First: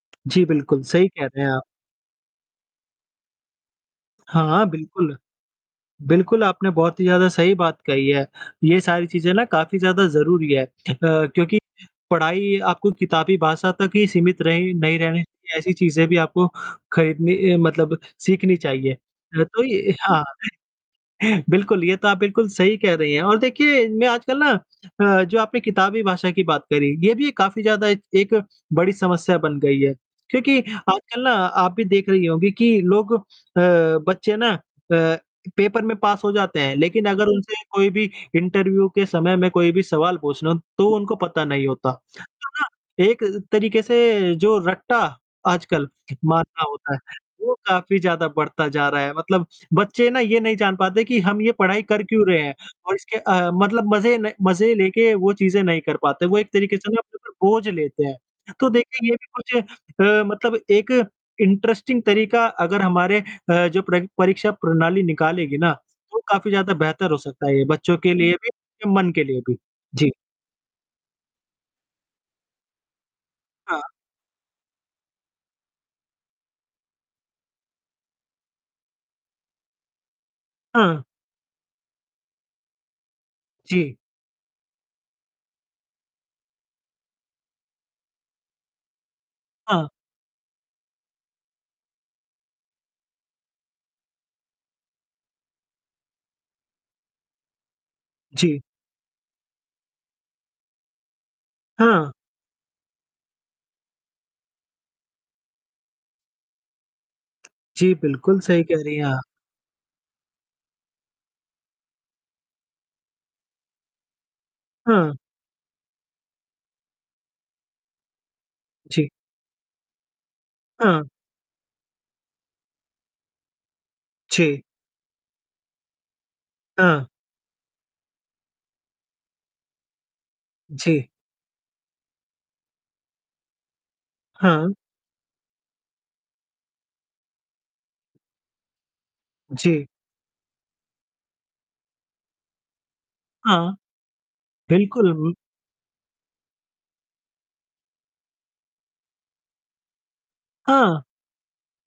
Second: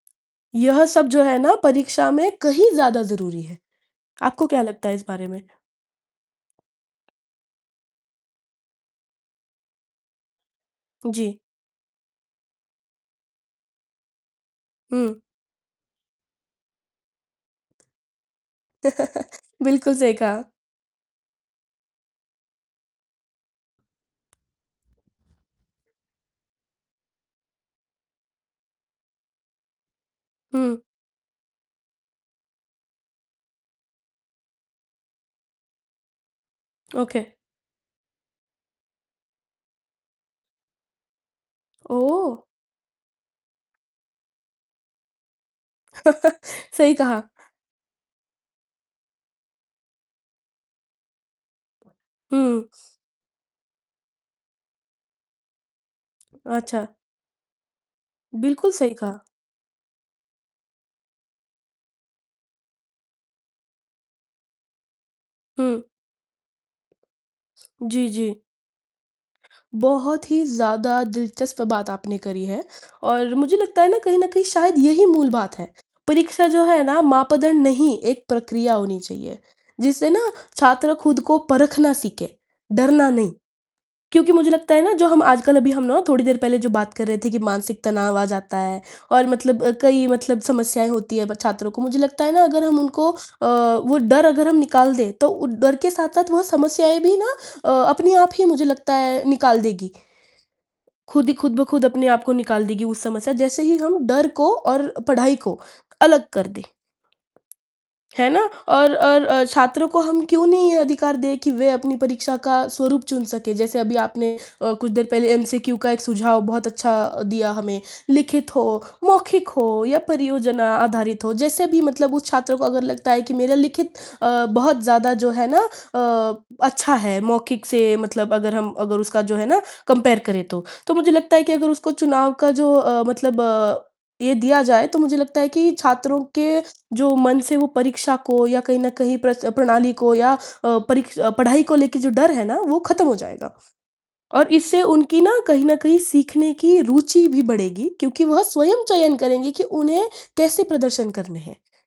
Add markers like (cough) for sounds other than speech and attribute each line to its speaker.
Speaker 1: जी, बिल्कुल
Speaker 2: यह सब
Speaker 1: सही
Speaker 2: जो
Speaker 1: कह
Speaker 2: है
Speaker 1: रहे हैं
Speaker 2: ना,
Speaker 1: आप।
Speaker 2: परीक्षा में कहीं ज़्यादा ज़रूरी है, आपको क्या
Speaker 1: हाँ,
Speaker 2: लगता है इस
Speaker 1: बिल्कुल।
Speaker 2: बारे में?
Speaker 1: बिल्कुल आपने बहुत ही ज़्यादा सही बात कही है। ये सारी चीजें ना काफ़ी ज़्यादा ज़रूरी है अ,
Speaker 2: जी।
Speaker 1: क्योंकि पढ़ाई आपको किताबी भाषा तक ही सीमित रही नहीं
Speaker 2: हुँ।
Speaker 1: रहनी चाहिए ऐसी चीजें भी आपको खरीदनी अ, मतलब सीखनी चाहिए। अ,
Speaker 2: (chuckles)
Speaker 1: तो
Speaker 2: बिल्कुल,
Speaker 1: ये
Speaker 2: सही
Speaker 1: हाँ,
Speaker 2: कहा।
Speaker 1: बिल्कुल, ये तो आप बिल्कुल सही कह रही हैं और देखिए मैं आजकल ना अ, जो आपने किताबी भाषा की बात करी, ये भी एक काफ़ी ज़्यादा एक एक बड़ी समस्या बन गई है। क्योंकि
Speaker 2: हुँ।
Speaker 1: आजकल ना आप भी देख रही होंगी कि लोग अ, बच्चे ना अ, पेपर में पास हो जाते हैं लेकिन
Speaker 2: ओके।
Speaker 1: अगर उनसे कोई भी इंटरव्यू के समय में कोई भी सवाल पूछ लो, तो उनको पता नहीं होता।
Speaker 2: ओह!
Speaker 1: तो ना एक तरीके से जो रट्टा आजकल मारना
Speaker 2: (chuckles) सही
Speaker 1: होता है,
Speaker 2: कहा।
Speaker 1: वो काफ़ी ज़्यादा बढ़ता जा रहा है, मतलब बच्चे ना ये नहीं जान पाते कि हम ये पढ़ाई कर क्यों रहे हैं
Speaker 2: हुँ।
Speaker 1: और इसके अ, मतलब मज़े न मज़े लेके वो चीजें नहीं कर पाते, वो एक तरीके
Speaker 2: अच्छा!
Speaker 1: से ना अपने ऊपर बोझ लेते हैं। तो
Speaker 2: बिल्कुल सही
Speaker 1: देखिए ये
Speaker 2: कहा।
Speaker 1: भी कुछ अ, मतलब एक इंटरेस्टिंग तरीका अगर हमारे अ, जो परी परीक्षा प्रणाली निकालेगी ना,
Speaker 2: हुँ।
Speaker 1: तो काफ़ी ज़्यादा बेहतर हो सकता है ये बच्चों
Speaker 2: जी,
Speaker 1: के लिए
Speaker 2: जी।
Speaker 1: भी और मन के लिए भी। जी।
Speaker 2: बहुत ही ज़्यादा दिलचस्प बात आपने करी है और मुझे लगता
Speaker 1: हाँ।
Speaker 2: है ना कहीं न कहीं शायद यही मूल बात है, परीक्षा जो है ना मापदंड नहीं, एक प्रक्रिया होनी चाहिए जिससे ना छात्र
Speaker 1: हाँ।
Speaker 2: खुद को परखना सीखे, डरना नहीं।
Speaker 1: जी।
Speaker 2: क्योंकि मुझे लगता है ना जो हम आजकल अभी हम ना थोड़ी देर पहले जो बात कर रहे थे कि मानसिक तनाव आ जाता है और मतलब
Speaker 1: हाँ।
Speaker 2: कई मतलब समस्याएँ होती है, ब छात्रों को। मुझे लगता है ना अगर हम उनको अ, वो डर अगर हम निकाल दें, तो उ डर के साथ-साथ वह समस्याएँ भी ना अ, अपनी आप ही
Speaker 1: जी।
Speaker 2: मुझे लगता है निकाल देगी। खुद ही खुद ब खुद अपने
Speaker 1: हाँ।
Speaker 2: आप को निकाल देगी उस समस्या जैसे ही हम डर को और पढ़ाई को अलग कर दें।
Speaker 1: जी,
Speaker 2: है ना?
Speaker 1: बिल्कुल सही कह
Speaker 2: और,
Speaker 1: रही हैं आप।
Speaker 2: और अ, छात्रों को हम क्यों नहीं ये अधिकार दें कि वे अपनी परीक्षा का स्वरूप चुन सकें। जैसे अभी आपने अ, कुछ देर
Speaker 1: हाँ।
Speaker 2: पहले एमसीक्यू का एक सुझाव बहुत अच्छा दिया हमें, लिखित हो,
Speaker 1: जी।
Speaker 2: मौखिक हो या परियोजना
Speaker 1: हाँ।
Speaker 2: आधारित हो। जैसे भी मतलब उस छात्र को अगर लगता है कि मेरा लिखित अ,
Speaker 1: जी।
Speaker 2: बहुत ज़्यादा जो है ना अ, अच्छा
Speaker 1: हाँ।
Speaker 2: है मौखिक से मतलब अगर हम अगर उसका जो है ना कम्पेयर करें तो, तो
Speaker 1: जी।
Speaker 2: मुझे लगता है कि अगर उसको चुनाव का जो अ, मतलब ये दिया
Speaker 1: हाँ।
Speaker 2: जाए तो मुझे लगता है कि छात्रों के जो मन से वो परीक्षा को या कहीं न कहीं प्र
Speaker 1: जी।
Speaker 2: प्रणाली को या अ, परी पढ़ाई को लेके जो डर है ना वो खत्म हो जाएगा
Speaker 1: हाँ,
Speaker 2: और इससे उनकी
Speaker 1: बिल्कुल।
Speaker 2: ना कहीं न कहीं सीखने की रुचि भी बढ़ेगी क्योंकि वह स्वयं चयन करेंगे कि उन्हें कैसे
Speaker 1: हाँ।
Speaker 2: प्रदर्शन करने है।